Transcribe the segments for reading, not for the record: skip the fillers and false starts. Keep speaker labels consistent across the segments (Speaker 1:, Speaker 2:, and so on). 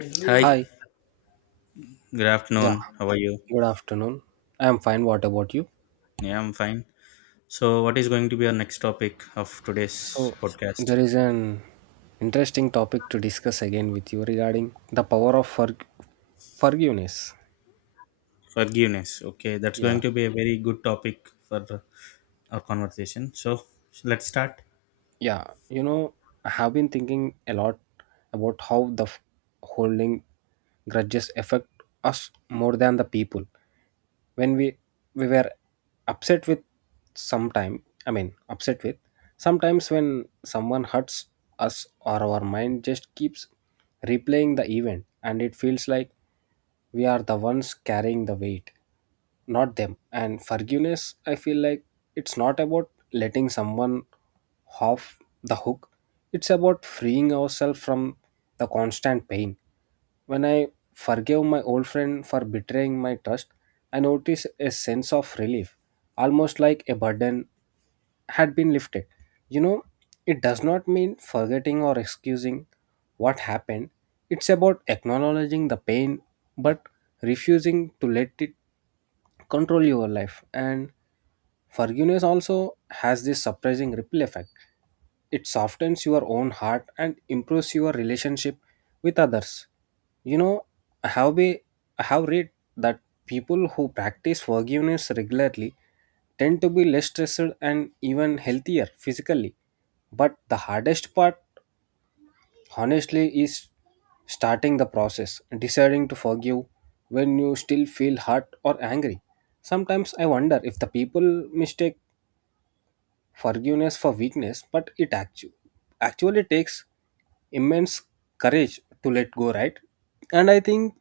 Speaker 1: Hi,
Speaker 2: Hi,
Speaker 1: good
Speaker 2: yeah,
Speaker 1: afternoon. How are you?
Speaker 2: good afternoon. I'm fine. What about you?
Speaker 1: Yeah, I'm fine. So, what is going to be our next topic of today's
Speaker 2: So,
Speaker 1: podcast?
Speaker 2: there is an interesting topic to discuss again with you regarding the power of forgiveness.
Speaker 1: Forgiveness. Okay, that's going
Speaker 2: Yeah.
Speaker 1: to be a very good topic for our conversation. So, so let's start.
Speaker 2: Yeah, I have been thinking a lot about how holding grudges affect us more than the people. When we were upset with I mean, upset with sometimes when someone hurts us or our mind just keeps replaying the event and it feels like we are the ones carrying the weight, not them. And forgiveness, I feel like it's not about letting someone off the hook, it's about freeing ourselves from the constant pain. When I forgave my old friend for betraying my trust, I noticed a sense of relief, almost like a burden had been lifted. You know, it does not mean forgetting or excusing what happened, it's about acknowledging the pain but refusing to let it control your life. And forgiveness also has this surprising ripple effect. It softens your own heart and improves your relationship with others. You know, I have, be, I have read that people who practice forgiveness regularly tend to be less stressed and even healthier physically. But the hardest part, honestly, is starting the process, deciding to forgive when you still feel hurt or angry. Sometimes I wonder if the people mistake forgiveness for weakness, but it actually takes immense courage to let go, right? And I think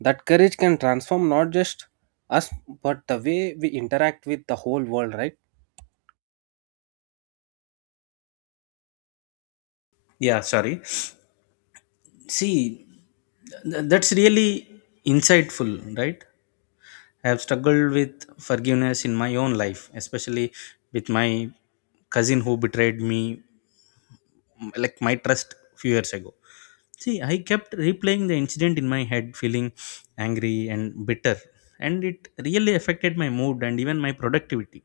Speaker 2: that courage can transform not just us but the way we interact with the whole world, right?
Speaker 1: Yeah, sorry. See, that's really insightful, right? I have struggled with forgiveness in my own life, especially with my cousin who betrayed me, like my trust few years ago. See, I kept replaying the incident in my head, feeling angry and bitter, and it really affected my mood and even my productivity.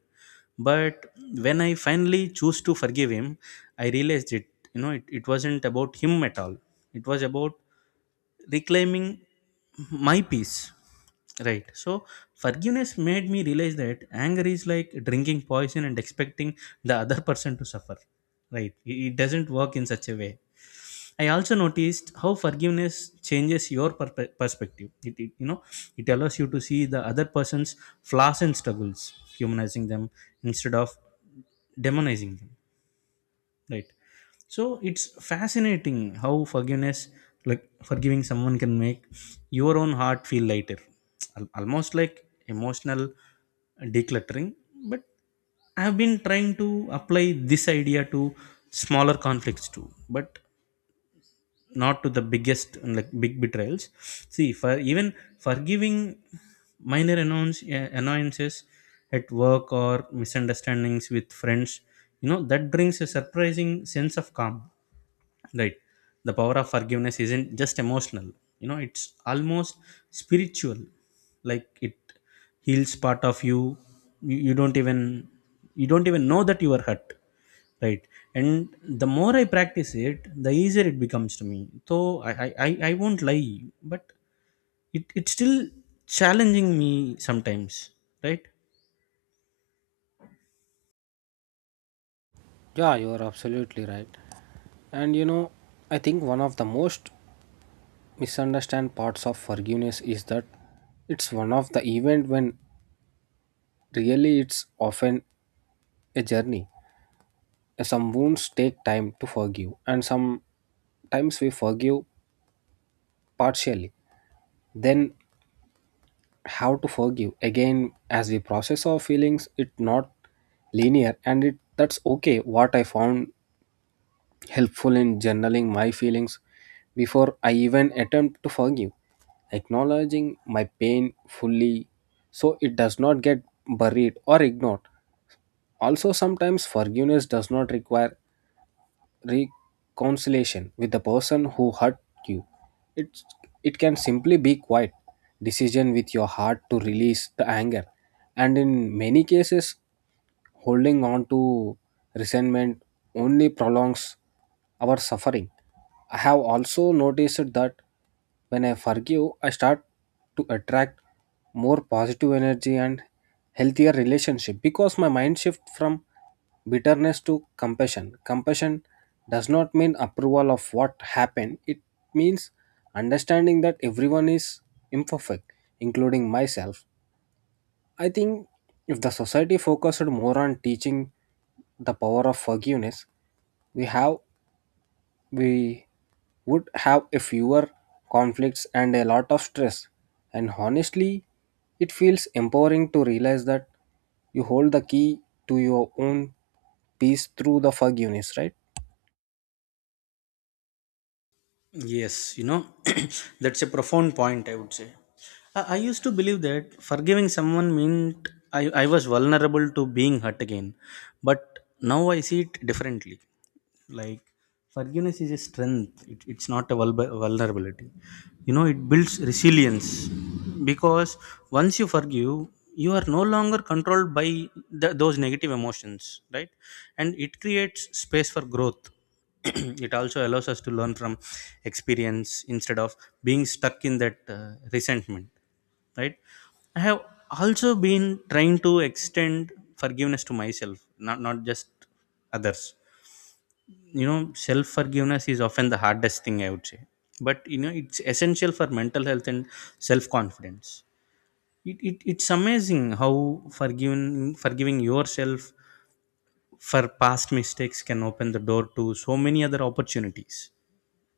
Speaker 1: But when I finally chose to forgive him, I realized it, you know, it wasn't about him at all. It was about reclaiming my peace. Right. So forgiveness made me realize that anger is like drinking poison and expecting the other person to suffer. Right. It doesn't work in such a way. I also noticed how forgiveness changes your perspective. It allows you to see the other person's flaws and struggles, humanizing them instead of demonizing them. Right. So it's fascinating how forgiveness, like forgiving someone, can make your own heart feel lighter, almost like emotional decluttering. But I have been trying to apply this idea to smaller conflicts too. But not to the biggest like big betrayals. See, for even forgiving annoyances at work or misunderstandings with friends, you know, that brings a surprising sense of calm, right? The power of forgiveness isn't just emotional, you know, it's almost spiritual, like it heals part of you, you you don't even you don't even know that you are hurt, right? And the more I practice it, the easier it becomes to me. So I won't lie, but it's still challenging me sometimes, right?
Speaker 2: Yeah, you're absolutely right. And I think one of the most misunderstood parts of forgiveness is that it's one of the event when really it's often a journey. Some wounds take time to forgive and sometimes we forgive partially, then how to forgive again as we process our feelings. It not linear and it that's okay. What I found helpful in journaling my feelings before I even attempt to forgive, acknowledging my pain fully so it does not get buried or ignored. Also sometimes forgiveness does not require reconciliation with the person who hurt you. It's, it can simply be quiet decision with your heart to release the anger. And in many cases, holding on to resentment only prolongs our suffering. I have also noticed that when I forgive, I start to attract more positive energy and healthier relationship because my mind shifts from bitterness to compassion. Compassion does not mean approval of what happened. It means understanding that everyone is imperfect, including myself. I think if the society focused more on teaching the power of forgiveness, we have we would have a fewer conflicts and a lot of stress. And honestly, it feels empowering to realize that you hold the key to your own peace through the forgiveness, right?
Speaker 1: Yes, you know, that's a profound point, I would say. I used to believe that forgiving someone meant I was vulnerable to being hurt again, but now I see it differently, like forgiveness is a strength. It's not a vulnerability. You know, it builds resilience because once you forgive, you are no longer controlled by those negative emotions, right? And it creates space for growth. It also allows us to learn from experience instead of being stuck in that resentment, right? I have also been trying to extend forgiveness to myself, not just others. You know, self forgiveness is often the hardest thing, I would say. But, you know, it's essential for mental health and self confidence. It's amazing how forgiving yourself for past mistakes can open the door to so many other opportunities.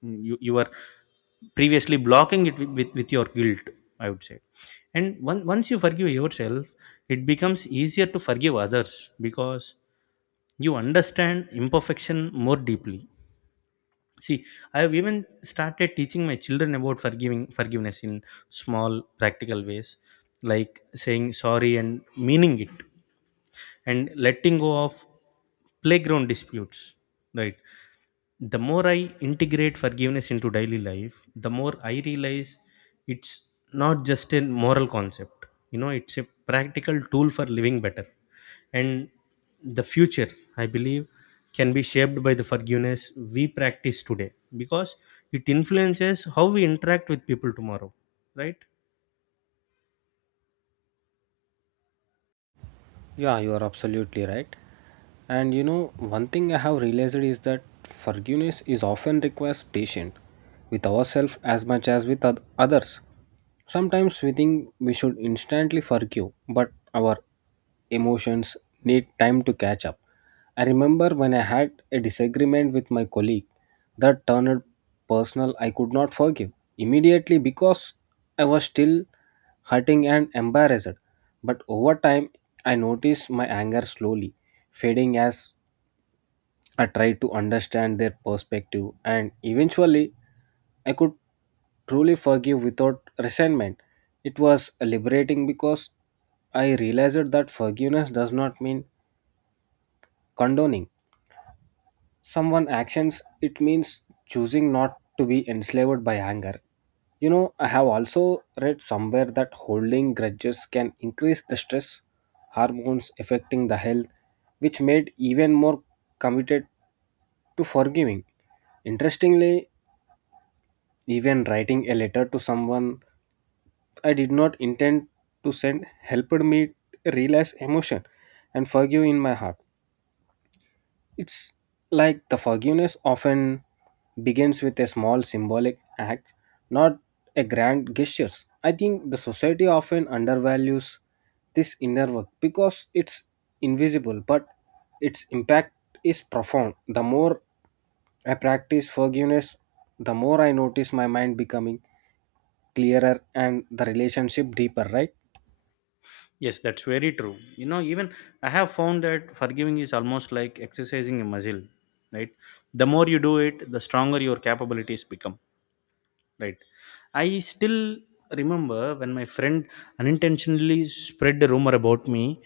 Speaker 1: You were previously blocking it with, with your guilt, I would say. And once you forgive yourself, it becomes easier to forgive others because you understand imperfection more deeply. See, I have even started teaching my children about forgiving forgiveness in small practical ways, like saying sorry and meaning it, and letting go of playground disputes. Right, the more I integrate forgiveness into daily life, the more I realize it's not just a moral concept. You know, it's a practical tool for living better. And the future, I believe, can be shaped by the forgiveness we practice today because it influences how we interact with people tomorrow, right?
Speaker 2: Yeah, you are absolutely right. And one thing I have realized is that forgiveness is often requires patience with ourselves as much as with others. Sometimes we think we should instantly forgive, but our emotions need time to catch up. I remember when I had a disagreement with my colleague that turned personal, I could not forgive immediately because I was still hurting and embarrassed. But over time, I noticed my anger slowly fading as I tried to understand their perspective, and eventually, I could truly forgive without resentment. It was liberating because I realized that forgiveness does not mean condoning, someone actions it means choosing not to be enslaved by anger. I have also read somewhere that holding grudges can increase the stress hormones affecting the health, which made even more committed to forgiving. Interestingly, even writing a letter to someone I did not intend to send helped me realize emotion and forgive in my heart. It's like the forgiveness often begins with a small symbolic act, not a grand gestures. I think the society often undervalues this inner work because it's invisible, but its impact is profound. The more I practice forgiveness, the more I notice my mind becoming clearer and the relationship deeper, right?
Speaker 1: Yes, that's very true. You know, even I have found that forgiving is almost like exercising a muscle, right? The more you do it, the stronger your capabilities become. Right. I still remember when my friend unintentionally spread a rumor about me.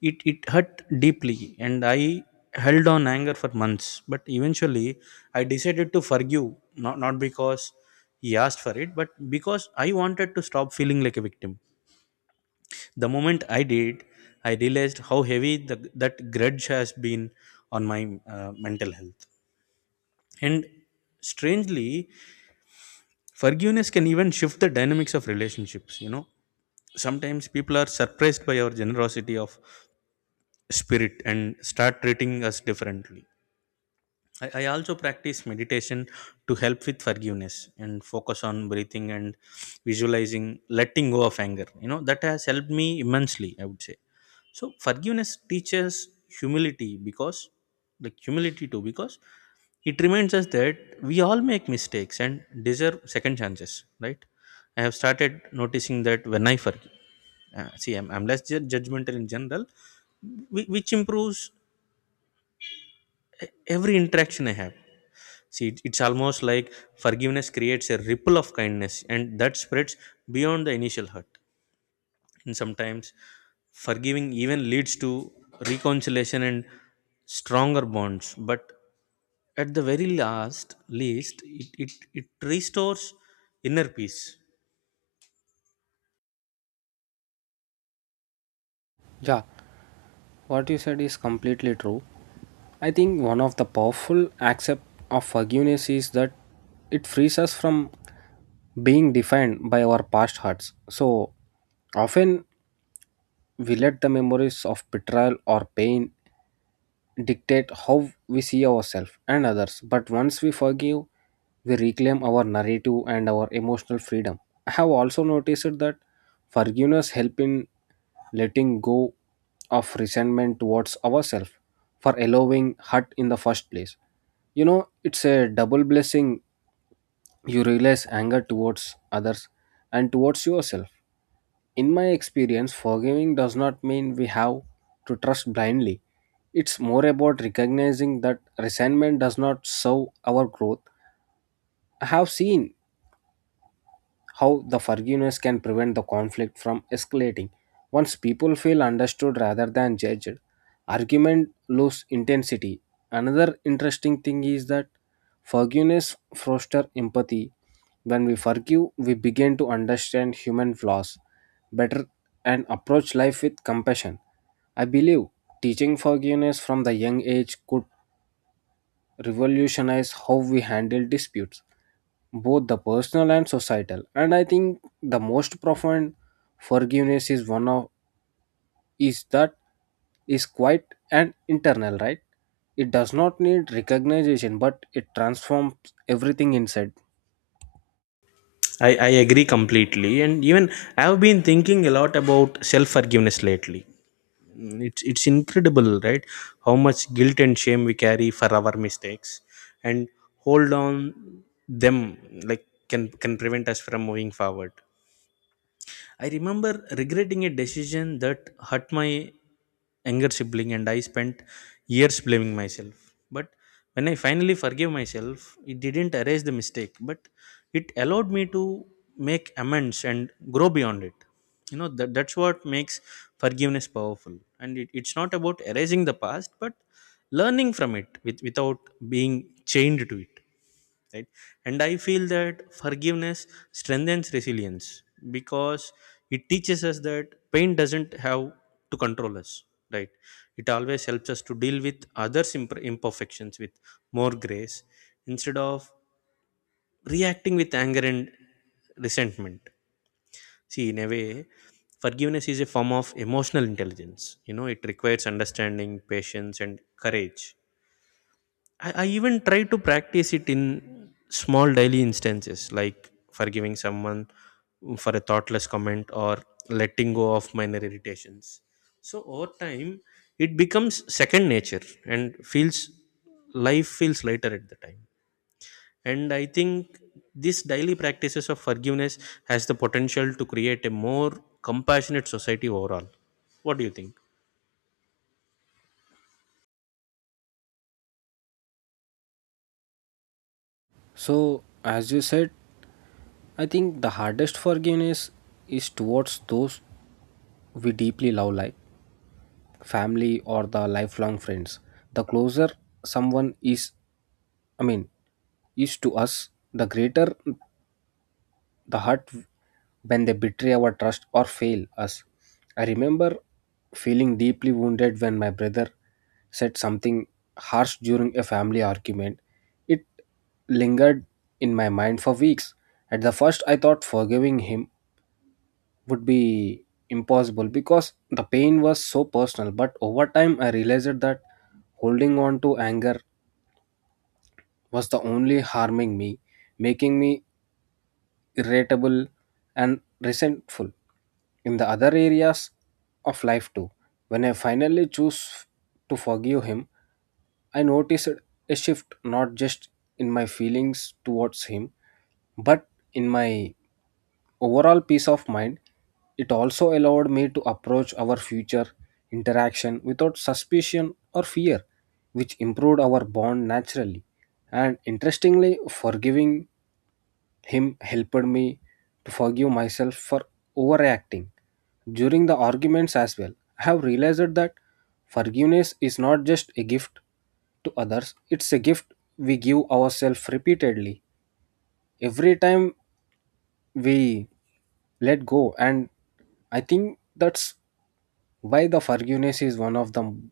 Speaker 1: It hurt deeply, and I held on anger for months. But eventually, I decided to forgive. Not because he asked for it, but because I wanted to stop feeling like a victim. The moment I did, I realized how heavy that grudge has been on my mental health. And strangely, forgiveness can even shift the dynamics of relationships. You know, sometimes people are surprised by our generosity of spirit and start treating us differently. I also practice meditation to help with forgiveness and focus on breathing and visualizing letting go of anger. You know, that has helped me immensely, I would say. So, forgiveness teaches humility because, like humility too, because it reminds us that we all make mistakes and deserve second chances, right? I have started noticing that when I forgive, see, I'm less judgmental in general, which improves every interaction I have. See, it's almost like forgiveness creates a ripple of kindness and that spreads beyond the initial hurt. And sometimes forgiving even leads to reconciliation and stronger bonds, but at the very last least it restores inner peace.
Speaker 2: Yeah, what you said is completely true. I think one of the powerful aspects of forgiveness is that it frees us from being defined by our past hurts. So often we let the memories of betrayal or pain dictate how we see ourselves and others. But once we forgive, we reclaim our narrative and our emotional freedom. I have also noticed that forgiveness help in letting go of resentment towards ourselves for allowing hurt in the first place. It's a double blessing. You realize anger towards others and towards yourself. In my experience, forgiving does not mean we have to trust blindly. It's more about recognizing that resentment does not serve our growth. I have seen how the forgiveness can prevent the conflict from escalating. Once people feel understood rather than judged, argument lose intensity. Another interesting thing is that forgiveness fosters empathy. When we forgive, we begin to understand human flaws better and approach life with compassion. I believe teaching forgiveness from the young age could revolutionize how we handle disputes both the personal and societal. And I think the most profound forgiveness is one of is that is quite an internal, right? It does not need recognition but it transforms everything inside.
Speaker 1: I agree completely, and even I've been thinking a lot about self-forgiveness lately. It's incredible, right? How much guilt and shame we carry for our mistakes, and hold on them like can prevent us from moving forward. I remember regretting a decision that hurt my younger sibling, and I spent years blaming myself. But when I finally forgave myself, it didn't erase the mistake, but it allowed me to make amends and grow beyond it. You know, that's what makes forgiveness powerful. And it's not about erasing the past, but learning from it without being chained to it, right? And I feel that forgiveness strengthens resilience because it teaches us that pain doesn't have to control us, right? It always helps us to deal with others imperfections with more grace instead of reacting with anger and resentment. See, in a way, forgiveness is a form of emotional intelligence. You know, it requires understanding, patience, and courage. I even try to practice it in small daily instances, like forgiving someone, for a thoughtless comment or letting go of minor irritations. So over time, it becomes second nature and feels life feels lighter at the time. And I think this daily practices of forgiveness has the potential to create a more compassionate society overall. What do you think?
Speaker 2: So as you said, I think the hardest forgiveness is towards those we deeply love like family or the lifelong friends. The closer someone is, I mean, is to us, the greater the hurt when they betray our trust or fail us. I remember feeling deeply wounded when my brother said something harsh during a family argument. It lingered in my mind for weeks. At the first, I thought forgiving him would be impossible because the pain was so personal, but over time, I realized that holding on to anger was the only harming me, making me irritable, and resentful. In the other areas of life, too, when I finally choose to forgive him, I noticed a shift not just in my feelings towards him, but in my overall peace of mind. It also allowed me to approach our future interaction without suspicion or fear, which improved our bond naturally. And interestingly, forgiving him helped me to forgive myself for overreacting during the arguments as well. I have realized that forgiveness is not just a gift to others, it's a gift we give ourselves repeatedly. Every time we let go, and I think that's why the forgiveness is one of the m-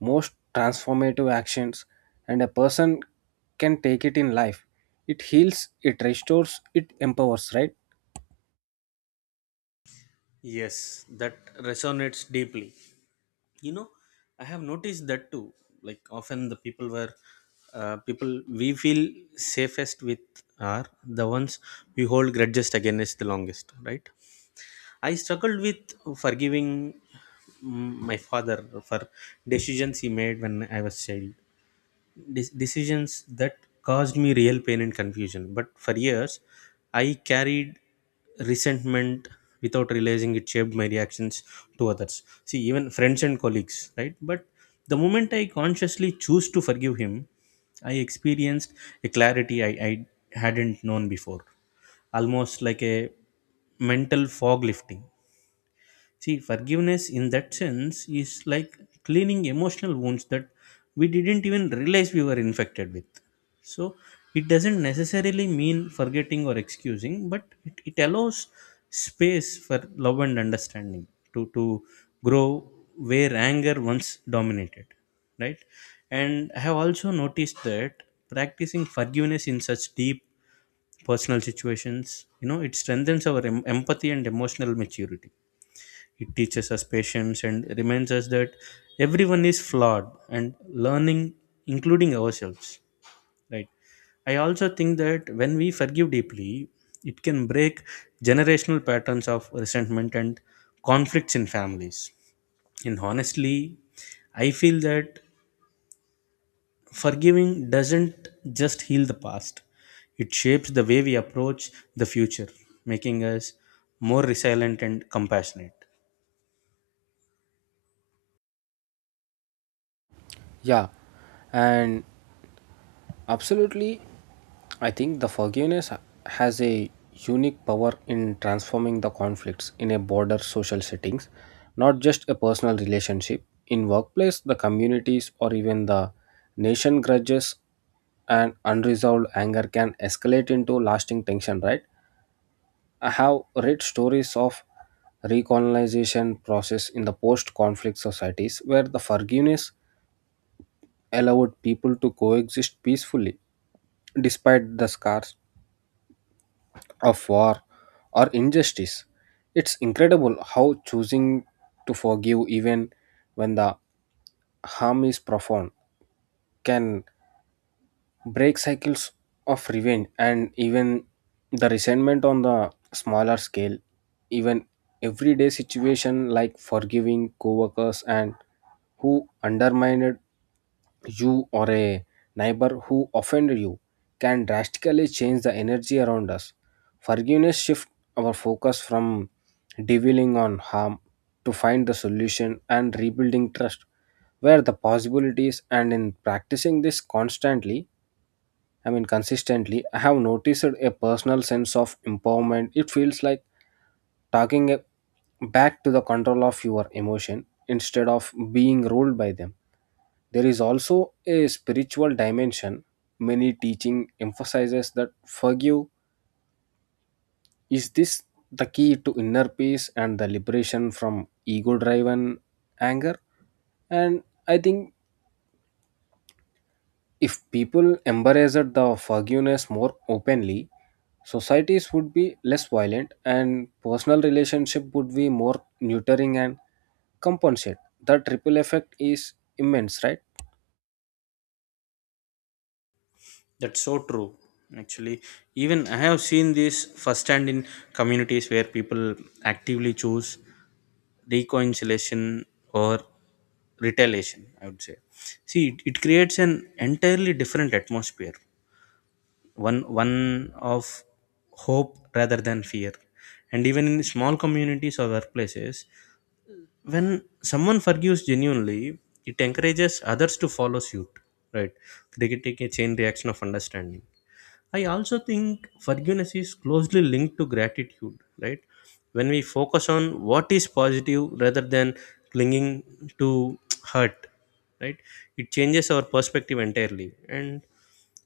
Speaker 2: most transformative actions and a person can take it in life. It heals, it restores, it empowers, right?
Speaker 1: Yes, that resonates deeply. You know, I have noticed that too, like often the people were people we feel safest with are the ones we hold grudges against the longest, right? I struggled with forgiving, my father for decisions he made when I was child, decisions that caused me real pain and confusion. But for years, I carried resentment without realizing it shaped my reactions to others. See, even friends and colleagues, right? But the moment I consciously choose to forgive him, I experienced a clarity I hadn't known before, almost like a mental fog lifting. See, forgiveness in that sense is like cleaning emotional wounds that we didn't even realize we were infected with. So, it doesn't necessarily mean forgetting or excusing, but it allows space for love and understanding to grow where anger once dominated, right? And I have also noticed that practicing forgiveness in such deep personal situations, you know, it strengthens our empathy and emotional maturity. It teaches us patience and reminds us that everyone is flawed and learning, including ourselves. Right. I also think that when we forgive deeply, it can break generational patterns of resentment and conflicts in families. And honestly, I feel that forgiving doesn't just heal the past, it shapes the way we approach the future, making us more resilient and compassionate.
Speaker 2: Yeah, and absolutely, I think the forgiveness has a unique power in transforming the conflicts in a broader social settings, not just a personal relationship. In workplace, the communities, or even the nation grudges and unresolved anger can escalate into lasting tension, right? I have read stories of recolonization process in the post-conflict societies where the forgiveness allowed people to coexist peacefully despite the scars of war or injustice. It's incredible how choosing to forgive, even when the harm is profound, can break cycles of revenge and even the resentment on the smaller scale. Even everyday situation like forgiving co-workers and who undermined you or a neighbor who offended you can drastically change the energy around us. Forgiveness shifts our focus from dwelling on harm to find the solution and rebuilding trust where the possibilities. And in practicing this constantly, I mean consistently, I have noticed a personal sense of empowerment. It feels like talking back to the control of your emotion instead of being ruled by them. There is also a spiritual dimension. Many teaching emphasizes that forgive is this the key to inner peace and the liberation from ego driven anger. And I think if people embraced the forgiveness more openly, societies would be less violent and personal relationship would be more nurturing and compensate. The triple effect is immense, right?
Speaker 1: That's so true. Actually, even I have seen this firsthand in communities where people actively choose reconciliation or retaliation. I would say, see, it creates an entirely different atmosphere. One of hope rather than fear, and even in small communities or workplaces, when someone forgives genuinely, it encourages others to follow suit. Right, they take a chain reaction of understanding. I also think forgiveness is closely linked to gratitude, right? When we focus on what is positive rather than clinging to hurt, right? It changes our perspective entirely. And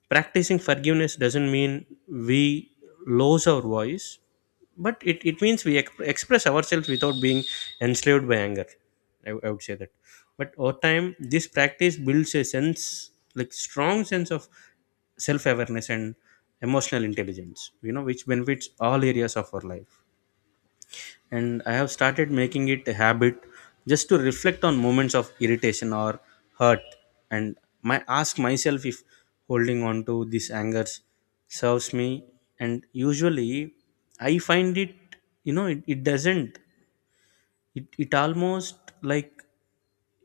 Speaker 1: practicing forgiveness doesn't mean we lose our voice, but it means we express ourselves without being enslaved by anger, I would say that. But over time this practice builds a sense, like strong sense of self-awareness and emotional intelligence, you know, which benefits all areas of our life. And I have started making it a habit just to reflect on moments of irritation or hurt, and my ask myself if holding on to these angers serves me, and usually I find it, you know, it doesn't. It almost like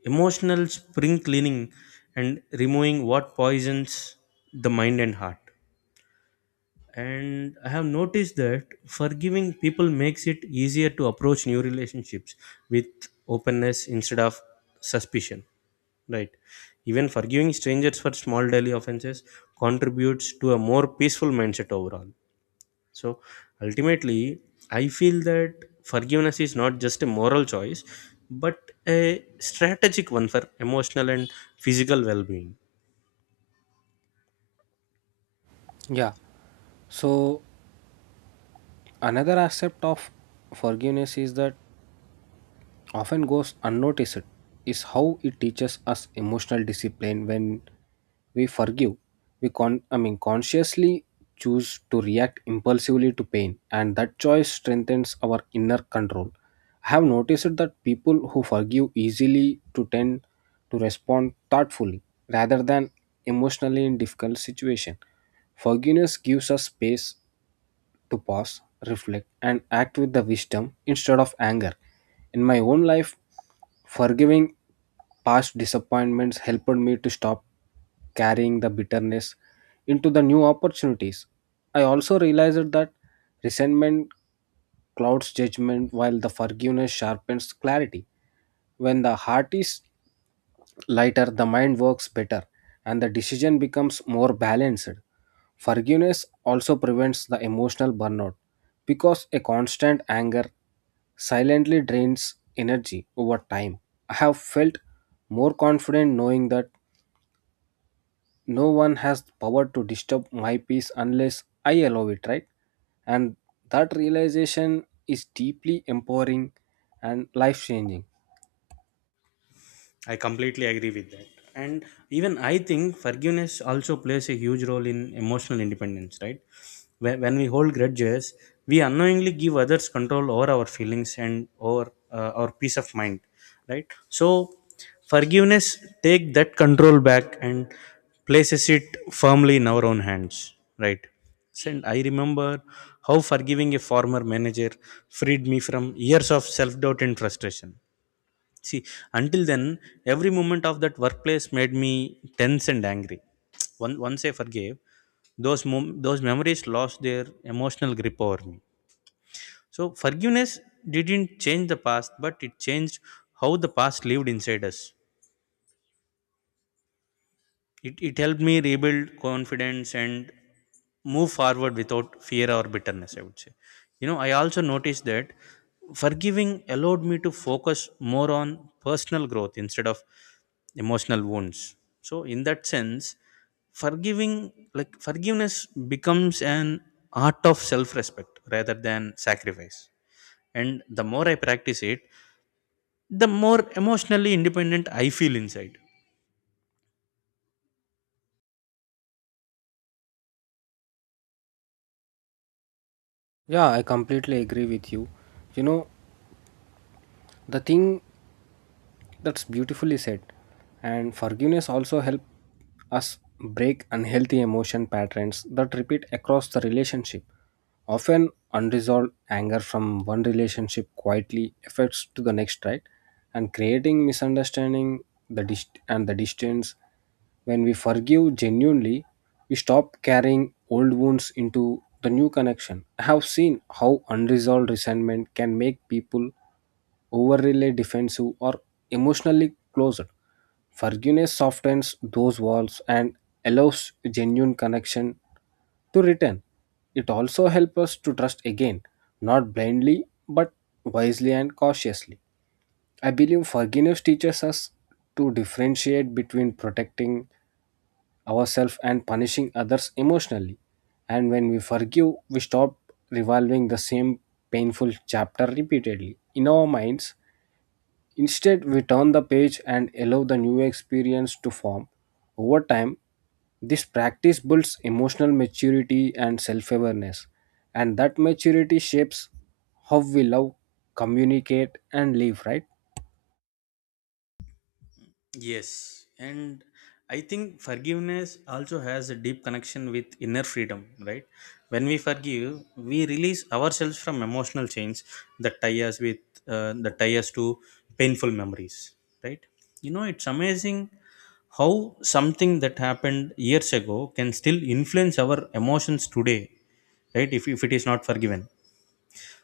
Speaker 1: emotional spring cleaning and removing what poisons the mind and heart. And I have noticed that forgiving people makes it easier to approach new relationships with openness instead of suspicion, right? Even forgiving strangers for small daily offenses contributes to a more peaceful mindset overall. So ultimately I feel that forgiveness is not just a moral choice, but a strategic one for emotional and physical well-being.
Speaker 2: Yeah. So another aspect of forgiveness is that often goes unnoticed is how it teaches us emotional discipline. When we forgive, we I mean consciously choose to react impulsively to pain and that choice strengthens our inner control. I have noticed that people who forgive easily to tend to respond thoughtfully rather than emotionally in difficult situation. Forgiveness gives us space to pause, reflect, and act with the wisdom instead of anger. In my own life, forgiving past disappointments helped me to stop carrying the bitterness into the new opportunities. I also realized that resentment clouds judgment while the forgiveness sharpens clarity. When the heart is lighter, the mind works better and the decision becomes more balanced. Forgiveness also prevents the emotional burnout because a constant anger silently drains energy over time. I have felt more confident knowing that no one has power to disturb my peace unless I allow it, right? And that realization is deeply empowering and life changing.
Speaker 1: I completely agree with that. And even I think forgiveness also plays a huge role in emotional independence, right? When we hold grudges, we unknowingly give others control over our feelings and over our peace of mind, right? So forgiveness take that control back and places it firmly in our own hands, right? And I remember how forgiving a former manager freed me from years of self doubt and frustration. See, until then, every moment of that workplace made me tense and angry. Once I forgave, those those memories lost their emotional grip over me. So forgiveness didn't change the past, but it changed how the past lived inside us. It helped me rebuild confidence and move forward without fear or bitterness, I would say. You know, I also noticed that forgiving allowed me to focus more on personal growth instead of emotional wounds. So, in that sense, forgiving, like forgiveness becomes an art of self respect rather than sacrifice. And the more I practice it, the more emotionally independent I feel inside.
Speaker 2: Yeah, I completely agree with you. You know, the thing That's beautifully said. And forgiveness also helps us break unhealthy emotion patterns that repeat across the relationship. Often unresolved anger from one relationship quietly affects to the next, right? And creating misunderstanding and the distance. When we forgive genuinely, we stop carrying old wounds into the new connection. I have seen how unresolved resentment can make people overly defensive, or emotionally closed. Forgiveness softens those walls and allows genuine connection to return. It also helps us to trust again, not blindly, but wisely and cautiously. I believe forgiveness teaches us to differentiate between protecting ourselves and punishing others emotionally. And when we forgive, we stop revolving the same painful chapter repeatedly in our minds. Instead, we turn the page and allow the new experience to form. Over time, this practice builds emotional maturity and self awareness, and that maturity shapes how we love, communicate, and live, right?
Speaker 1: Yes, and I think forgiveness also has a deep connection with inner freedom, right? When we forgive, we release ourselves from emotional chains that tie us with that tie us to painful memories, right? You know, it's amazing how something that happened years ago can still influence our emotions today, right? If it is not forgiven.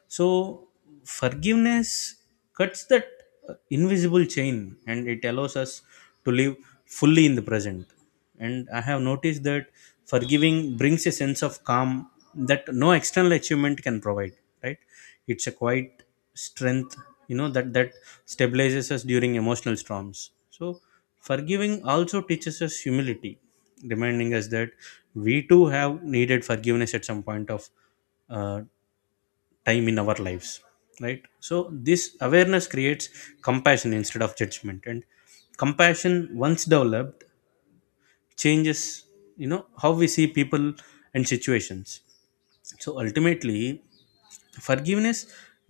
Speaker 1: So, forgiveness cuts that invisible chain, and it allows us to live fully in the present. And I have noticed that forgiving brings a sense of calm that no external achievement can provide, right? It's a quiet strength, you know, that stabilizes us during emotional storms. So, forgiving also teaches us humility, reminding us that we too have needed forgiveness at some point of uh, time in our lives, right? So this awareness creates compassion instead of judgment, and compassion, once developed, changes, you know, how we see people and situations. So ultimately forgiveness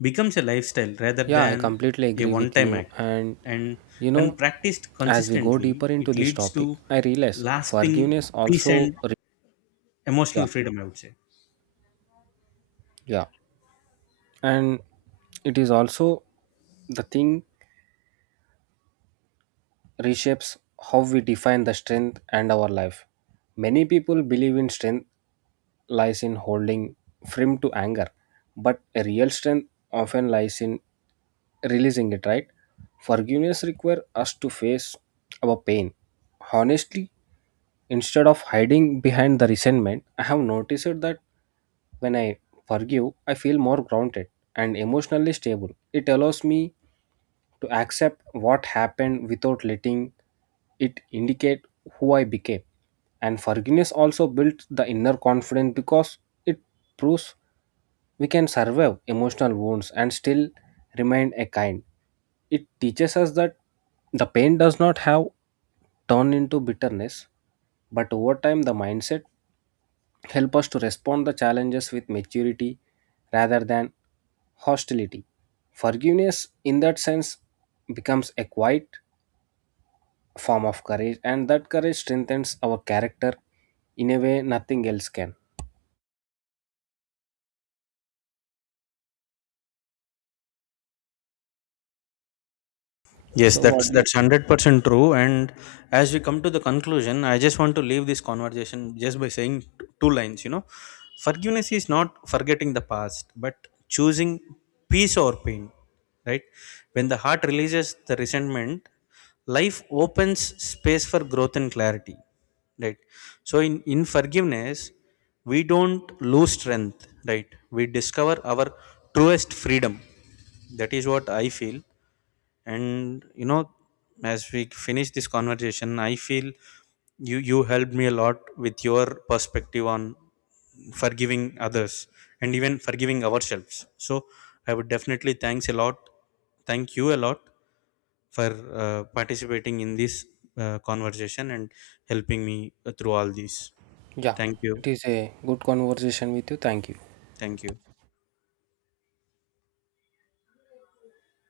Speaker 1: becomes a lifestyle rather
Speaker 2: Yeah, I
Speaker 1: than
Speaker 2: completely
Speaker 1: a
Speaker 2: agree
Speaker 1: one
Speaker 2: with
Speaker 1: time
Speaker 2: you.
Speaker 1: act,
Speaker 2: And
Speaker 1: and
Speaker 2: you
Speaker 1: when
Speaker 2: know,
Speaker 1: practiced
Speaker 2: as we go
Speaker 1: consistently
Speaker 2: deeper into
Speaker 1: it
Speaker 2: this
Speaker 1: leads to
Speaker 2: topic, I realize
Speaker 1: lasting
Speaker 2: forgiveness
Speaker 1: peace
Speaker 2: also,
Speaker 1: and
Speaker 2: yeah,
Speaker 1: emotional freedom, I would say.
Speaker 2: yeah, and it is also the thing reshapes how we define the strength and our life. Many people believe in strength lies in holding firm to anger, but a real strength often lies in releasing it, right? Forgiveness requires us to face our pain. Honestly, instead of hiding behind the resentment, I have noticed that when I forgive, I feel more grounded and emotionally stable. It allows me to accept what happened without letting it indicate who I became. And forgiveness also builds the inner confidence because it proves we can survive emotional wounds and still remain a kind. It teaches us that the pain does not have turned into bitterness, but over time the mindset help us to respond the challenges with maturity rather than hostility. Forgiveness in that sense becomes a quiet form of courage and that courage strengthens our character in a way nothing else can.
Speaker 1: Yes,
Speaker 2: So what do you
Speaker 1: that's
Speaker 2: think?
Speaker 1: 100% true. And as we come to the conclusion, I just want to leave this conversation just by saying two lines. You know, forgiveness is not forgetting the past, but choosing peace or pain. Right? When the heart releases the resentment, life opens space for growth and clarity. Right? So in forgiveness, we don't lose strength. Right? We discover our truest freedom. That is what I feel. And you know, as we finish this conversation I feel you helped me a lot with your perspective on forgiving others and even forgiving ourselves. So I would definitely thank you a lot for participating in this conversation and helping me through all these.
Speaker 2: Yeah,
Speaker 1: Thank you.
Speaker 2: it is a good conversation with you. Thank you.
Speaker 1: Thank you.